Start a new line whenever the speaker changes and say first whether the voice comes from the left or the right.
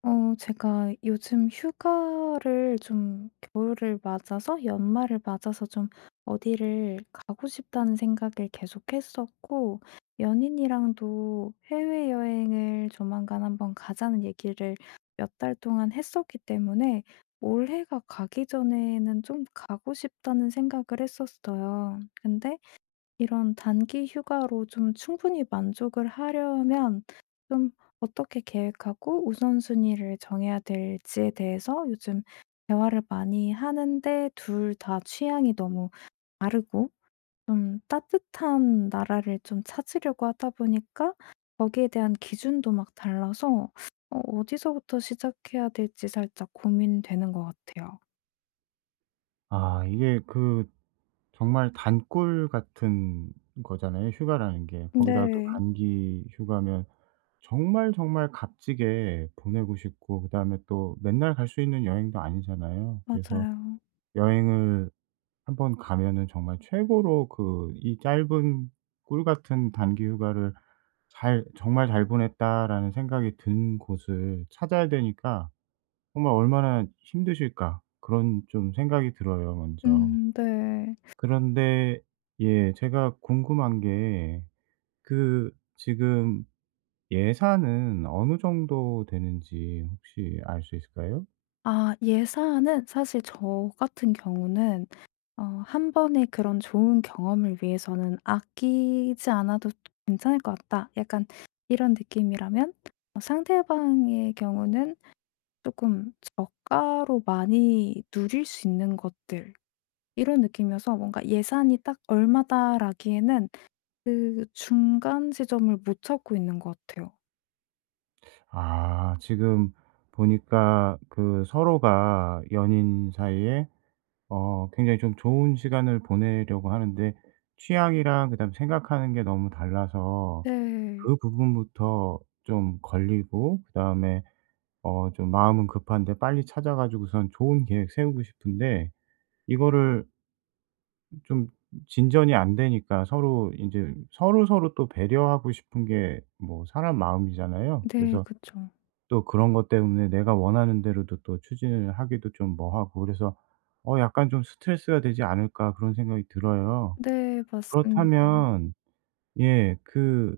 left: 어 제가 요즘 휴가를 좀 겨울을 맞아서 연말을 맞아서 좀 '어디를 가고 싶다.'는 생각을 계속 했었고 연인이랑도 "해외여행을 조만간 1 번 가자."는 얘기를 몇 달 동안 했었기 때문에 '올해가 가기 전에는 좀 가고 싶다.'는 생각을 했었어요. 근데 이런 단기 휴가로 좀 충분히 만족을 하려면 좀 어떻게 계획하고 우선순위를 정해야 될지에 대해서 요즘 대화를 많이 하는데 2 다 취향이 너무 다르고 좀 따뜻한 나라를 좀 찾으려고 하다 보니까 거기에 대한 기준도 막 달라서 어 어디서부터 시작해야 될지 살짝 고민되는 것 같아요.
right: 아 이게 그 정말 단꿀 같은 거잖아요 휴가라는 게. 거기다가 또
left: 네.
right: 단기 휴가면 정말, 정말 값지게 보내고 싶고 그다음에 또 맨날 갈 수 있는 여행도 아니잖아요. 그래서
left: 맞아요.
right: 여행을 한번 가면은 정말 최고로 그 이 짧은 꿀 같은 단기 휴가를 잘 '정말 잘 보냈다.'라는 생각이 든 곳을 찾아야 되니까 정말 '얼마나 힘드실까.' 그런 좀 생각이 들어요 먼저.
left: 음 네.
right: 그런데 예 제가 궁금한 게 그 지금 예산은 어느 정도 되는지 혹시 알 수 있을까요?
left: 아 예산은 사실 저 같은 경우는 어 '1 번의 그런 좋은 경험을 위해서는 아끼지 않아도 괜찮을 것 같다.' 약간 이런 느낌이라면 상대방의 경우는 조금 '저가로 많이 누릴 수 있는 것들.' 이런 느낌이어서 뭔가 예산이 딱 얼마다라기에는 그 중간 지점을 못 찾고 있는 것 같아요.
right: 아 지금 보니까 그 서로가 연인 사이에 어 굉장히 좀 좋은 시간을 보내려고 하는데 취향이랑 그다음에 생각하는 게 너무 달라서
left: 네.
right: 그 부분부터 좀 걸리고 그다음에 어 좀 마음은 급한데 빨리 찾아가지고선 좋은 계획 세우고 싶은데 이거를 좀 진전이 안 되니까 서로 인제 서로서로 또 배려하고 싶은 게 뭐 사람 마음이잖아요.
left: 네
right: 그래서
left: 그쵸.
right: 또 그런 것 때문에 내가 원하는 대로도 또 추진을 하기도 좀 뭐 하고 그래서 '어 약간 좀 스트레스가 되지 않을까?' 그런 생각이 들어요.
left: 네 맞습니다.
right: 그렇다면 예. 그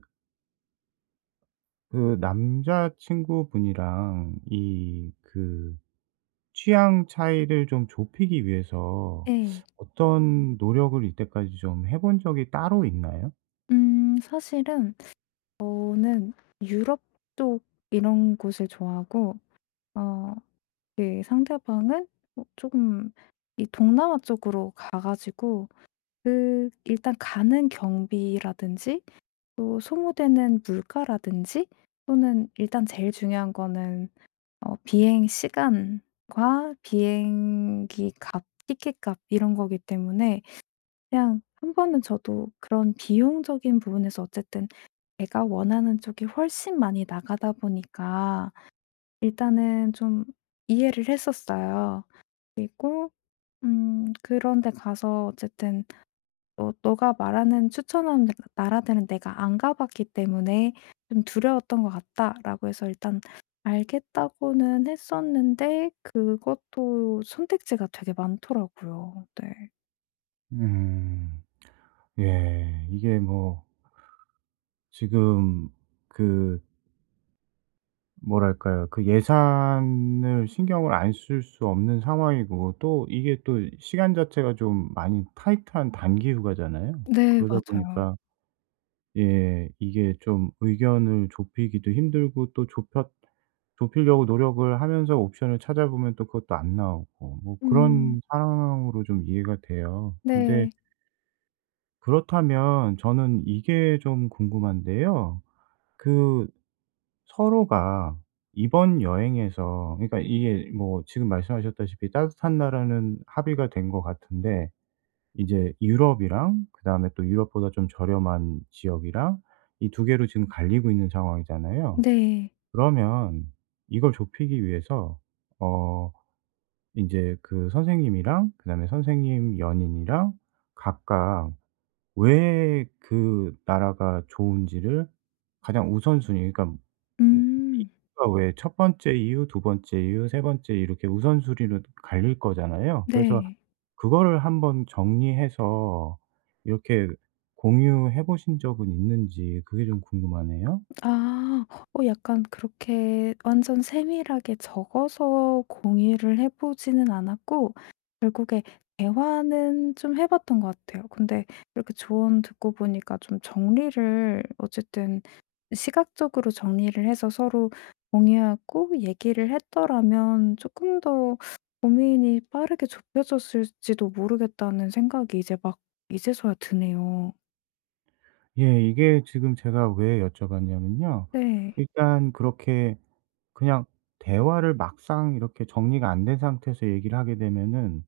right: 그 남자 친구분이랑 이 그 취향 차이를 좀 좁히기 위해서
left: 네.
right: 어떤 노력을 이때까지 좀 해 본 적이 따로 있나요?
left: 음 사실은 저는 유럽 쪽 이런 곳을 좋아하고 어 예 상대방은 어 쪼금 이 동남아 쪽으로 가 가지고 그 일단 가는 경비라든지 또 소모되는 물가라든지 또는 일단 제일 중요한 거는 어 비행 시간과 비행기 값, 티켓 값 이런 거기 때문에 그냥 1 번은 저도 그런 비용적인 부분에서 어쨌든 내가 원하는 쪽이 훨씬 많이 나가다 보니까 일단은 좀 이해를 했었어요. 그리고 음 그런 데 가서 어쨌든 "어 너가 말하는 추천하는 나라들은 내가 안 가봤기 때문에 좀 두려웠던 것 같다."라고 해서 일단 "알겠다."고는 했었는데 그것도 선택지가 되게 많더라고요. 네.
right: 음. 예 이게 뭐 지금 그 뭐랄까요. 그 예산을 신경을 안 쓸 수 없는 상황이고 또 이게 또 시간 자체가 좀 많이 타이트한 단기 휴가잖아요.
left: 네
right: 그러다
left: 맞아요.
right: 보니까 예 이게 좀 의견을 좁히기도 힘들고 또 좁혔 좁히려고 노력을 하면서 옵션을 찾아보면 또 그것도 안 나오고 뭐
left: 음.
right: 그런 상황으로 좀 이해가 돼요. 근데
left: 네.
right: 그렇다면 저는 이게 좀 궁금한데요. 그 서로가 이번 여행에서 그러니까 이게 뭐 지금 말씀하셨다시피 따뜻한 나라는 합의가 된 것 같은데 이제 유럽이랑 그다음에 또 유럽보다 좀 저렴한 지역이랑 이 2 개로 지금 갈리고 있는 상황이잖아요.
left: 네.
right: 그러면 이걸 좁히기 위해서 어 인제 그 선생님이랑 그다음에 선생님 연인이랑 각각 왜 그 나라가 좋은지를 가장 우선 순위 그러니까 뭐 이
left: 음.
right: 그니까 왜 1 번째 이유, 2 번째 이유, 3 번째 이유 이렇게 우선순위로 갈릴 거잖아요. 그래서
left: 네.
right: 그거를 한번 정리해서 이렇게 공유해 보신 적은 있는지 그게 좀 궁금하네요.
left: 아. 어 약간 그렇게 완전 세밀하게 적어서 공유를 해 보지는 않았고 결국에 대화는 좀 해 봤던 것 같아요. 근데 이렇게 조언 듣고 보니까 좀 정리를 어쨌든 '시각적으로 정리를 해서 서로 공유하고 얘기를 했더라면 쪼끔 더 고민이 빠르게 좁혀졌을지도 모르겠다.'는 생각이 이제 막 이제서야 드네요.
right: 예 이게 지금 제가 왜 여쭤봤냐면요
left: 네.
right: 일단 그렇게 그냥 대화를 막상 이렇게 정리가 안 된 상태에서 얘기를 하게 되면은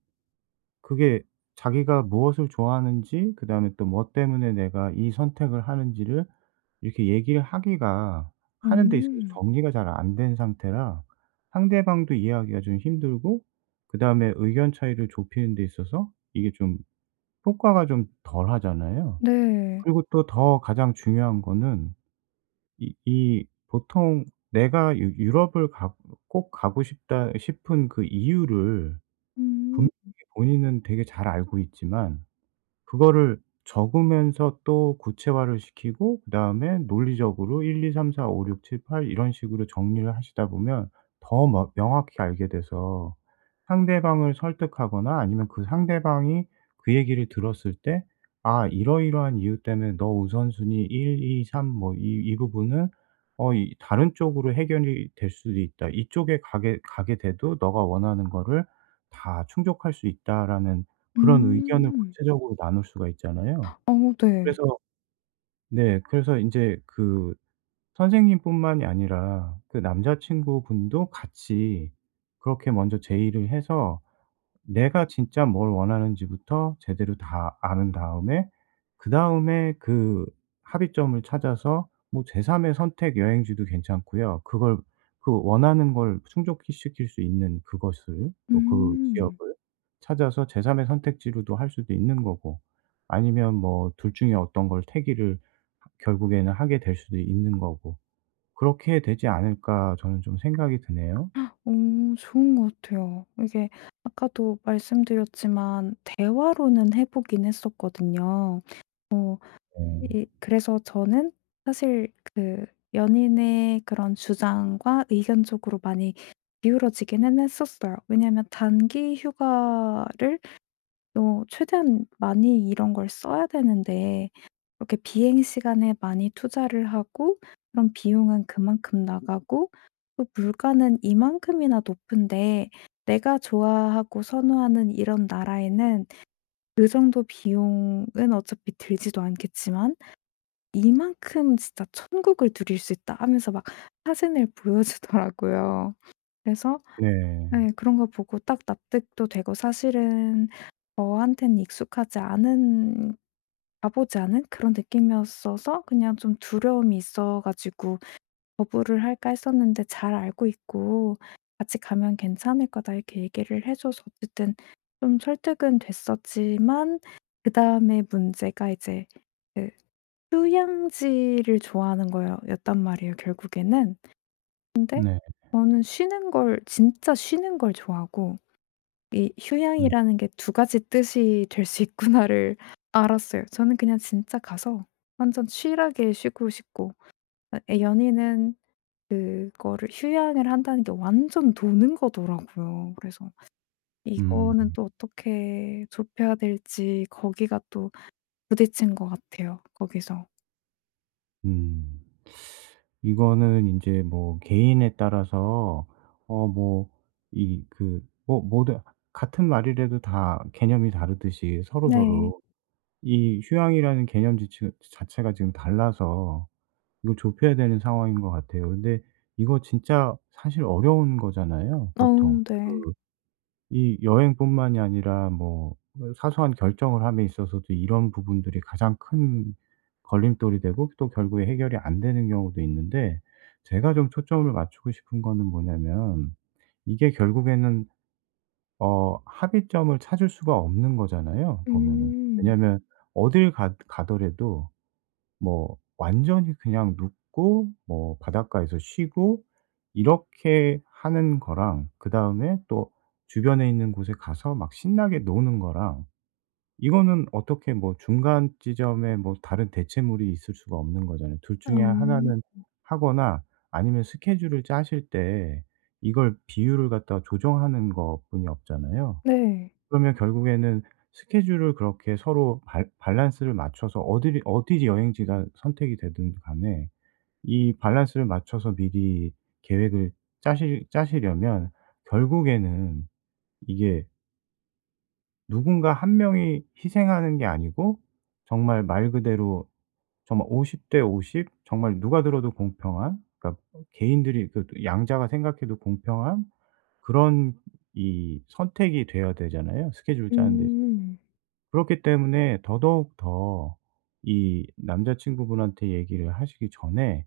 right: 그게 자기가 무엇을 좋아하는지 그 다음에 또 뭐 때문에 내가 이 선택을 하는지를 이렇게 얘기를 하기가 하는 데 있어서
left: 음.
right: 정리가 잘 안 된 상태라 상대방도 이해하기가 좀 힘들고 그 다음에 의견 차이를 좁히는 데 있어서 이게 좀 효과가 좀 덜 하잖아요.
left: 네.
right: 그리고 또 더 가장 중요한 거는 이 이 보통 내가 유 유럽을 가 꼭 가고 싶다 이 싶은 그 이유를
left: 음.
right: 분명히 본인은 되게 잘 알고 있지만 그거를 적으면서 또 구체화를 시키고 그 다음에 논리적으로 1, 2, 3, 4, 5, 6, 7, 8 이런 식으로 정리를 하시다 보면 더 머 명확히 알게 돼서 상대방을 설득하거나 아니면 그 상대방이 그 얘기를 들었을 때 "아 이러이러한 이유 때문에 너 우선 순위 1, 2, 3 뭐 이 이 부분은 어 이 다른 쪽으로 해결이 될 수도 있다. 이쪽에 가게 가게 돼도 너가 원하는 거를 다 충족할 수 있다."라는 그런 의견을
left: 음.
right: 구체적으로 나눌 수가 있잖아요.
left: 어머 네.
right: 그래서 네 그래서 인제 그 선생님 뿐만이 아니라 그 남자친구 분도 같이 그렇게 먼저 제의를 해서 내가 진짜 뭘 원하는지부터 제대로 다 안 다음에 그다음에 그 합의점을 찾아서 뭐 제삼의 선택 여행지도 괜찮고요. 그걸 그 원하는 걸 충족 시킬 수 있는 그것을 뭐 그
left: 음.
right: 지역을 찾아서 제삼의 선택지로도 할 수도 있는 거고 아니면 뭐 2 중에 어떤 걸 택일을 결국에는 하게 될 수도 있는 거고. 그렇게 되지 않을까 저는 좀 생각이 드네요.
left: 음 좋은 것 같아요. 이게 아까도 말씀드렸지만 대화로는 해 보긴 했었거든요. 어
right: 네.
left: 이 그래서 저는 사실 그 연인의 그런 주장과 의견쪽으로 많이 기울어지기는 했었어요. 왜냐하면 단기 휴가를 어 최대한 많이 이런 걸 써야 되는데 이렇게 비행시간에 많이 투자를 하고 그럼 비용은 그만큼 나가고 또 물가는 이만큼이나 높은데 내가 좋아하고 선호하는 이런 나라에는 그 정도 비용은 어차피 들지도 않겠지만 "이만큼 진짜 천국을 누릴 수 있다." 하면서 막 사진을 보여주더라고요. 그래서
right: 네.
left: 예 그런 거 보고 딱 납득도 되고 사실은 저한테는 익숙하지 않은 가 보지 않은 그런 느낌이었어서 그냥 좀 두려움이 있어 가지고 거부를 할까 했었는데 "잘 알고 있고 같이 가면 괜찮을 거다." 이렇게 얘기를 해 줘서 어쨌든 좀 설득은 됐었지만 그다음에 문제가 이제 그 휴양지를 좋아하는 거여 였단 말이에요 결국에는. 근데
right: 네.
left: 저는 쉬는 걸 진짜 쉬는 걸 좋아하고 '이
right: 음.
left: 휴양이라는 게 2 가지 뜻이 될 수 있구나.'를 알았어요. 저는 그냥 진짜 가서 완전 chill하게 쉬고 싶고 어 애 연인은 그거를 휴양을 한다는 게 완전 노는 거더라고요. 그래서 이거는
right: 음.
left: 또 어떻게 좁혀야 될지 거기가 또 부딪힌 것 같아요 거기서.
right: 음. 이거는 인제 뭐 개인에 따라서 어 뭐 이 그 뭐 뭐든 같은 말이래도 다 개념이 다르듯이
left: 네.
right: 서로서로 이 휴양이라는 개념 지체가 자체가 지금 달라서 이걸 좁혀야 되는 상황인 것 같아요. 근데 이거 진짜 사실 어려운 거잖아요 보통.
left: 어우
right: 그
left: 네.
right: 이 여행뿐만이 아니라 뭐 사소한 결정을 함에 있어서도 이런 부분들이 가장 큰 걸림돌이 되고 또 결국에 해결이 안 되는 경우도 있는데 제가 좀 초점을 맞추고 싶은 거는 뭐냐면 이게 결국에는 어 합의점을 찾을 수가 없는 거잖아요 보면은.
left: 음.
right: 왜냐하면 어딜 가 가더라도 뭐 완전히 그냥 눕고 뭐 바닷가에서 쉬고 이렇게 하는 거랑 그다음에 또 주변에 있는 곳에 가서 막 신나게 노는 거랑 이거는 어떻게 뭐 중간 지점에 뭐 다른 대체물이 있을 수가 없는 거잖아요. 2
left: 어.
right: 중에 1 는 하거나 아니면 스케줄을 짜실 때 이걸 비율을 갖다가 조정하는 것뿐이 없잖아요.
left: 네.
right: 그러면 결국에는 스케줄을 그렇게 서로 밸 밸런스를 맞춰서 어디를 어디 여행지가 선택이 되든 간에 이 밸런스를 맞춰서 미리 계획을 짜실 짜시려면 결국에는 이게 누군가 1 명이 희생하는 게 아니고 정말 말 그대로 정말 50 대 50 정말 누가 들어도 공평한 그러니까 개인들이 그것도 양자가 생각해도 공평한 그런 이 선택이 돼야 되잖아요, 스케줄을 짜는 데 있어서.
left: 음.
right: 그렇기 때문에 더더욱 더 이 남자 친구분한테 얘기를 하시기 전에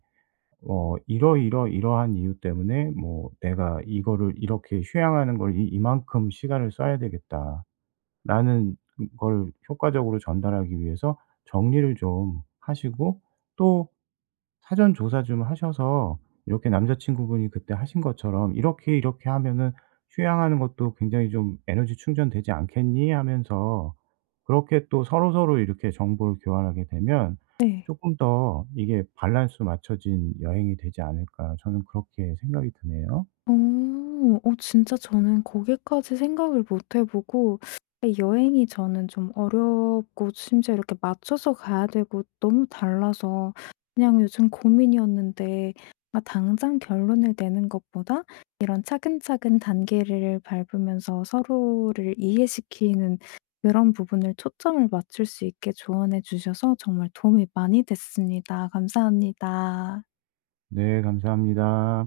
right: 어 '이러이러이러한 이유 때문에 뭐 내가 이거를 이렇게 휴양하는 걸 이 이만큼 시간을 써야 되겠다.'라는 걸 효과적으로 전달하기 위해서 정리를 좀 하시고 또 사전 조사 좀 하셔서 이렇게 남자 친구분이 그때 하신 것처럼 "이렇게, 이렇게 하면은 휴양하는 것도 굉장히 좀 에너지 충전되지 않겠니?" 하면서 그렇게 또 서로서로 이렇게 정보를 교환하게 되면
left: 네.
right: 쪼끔 더 이게 '발란스 맞춰진 여행이 되지 않을까.' 저는 그렇게 생각이 드네요.
left: 어. 어 진짜 저는 거기까지 생각을 못 해 보고 여행이 저는 좀 어렵고 심지어 이렇게 맞춰서 가야 되고 너무 달라서 그냥 요즘 고민이었는데 아 당장 결론을 내는 것보다 이런 차근차근 단계를 밟으면서 서로를 이해시키는 그런 부분을 초점을 맞출 수 있게 조언해 주셔서 정말 도움이 많이 됐습니다. 감사합니다.
right: 네. 감사합니다.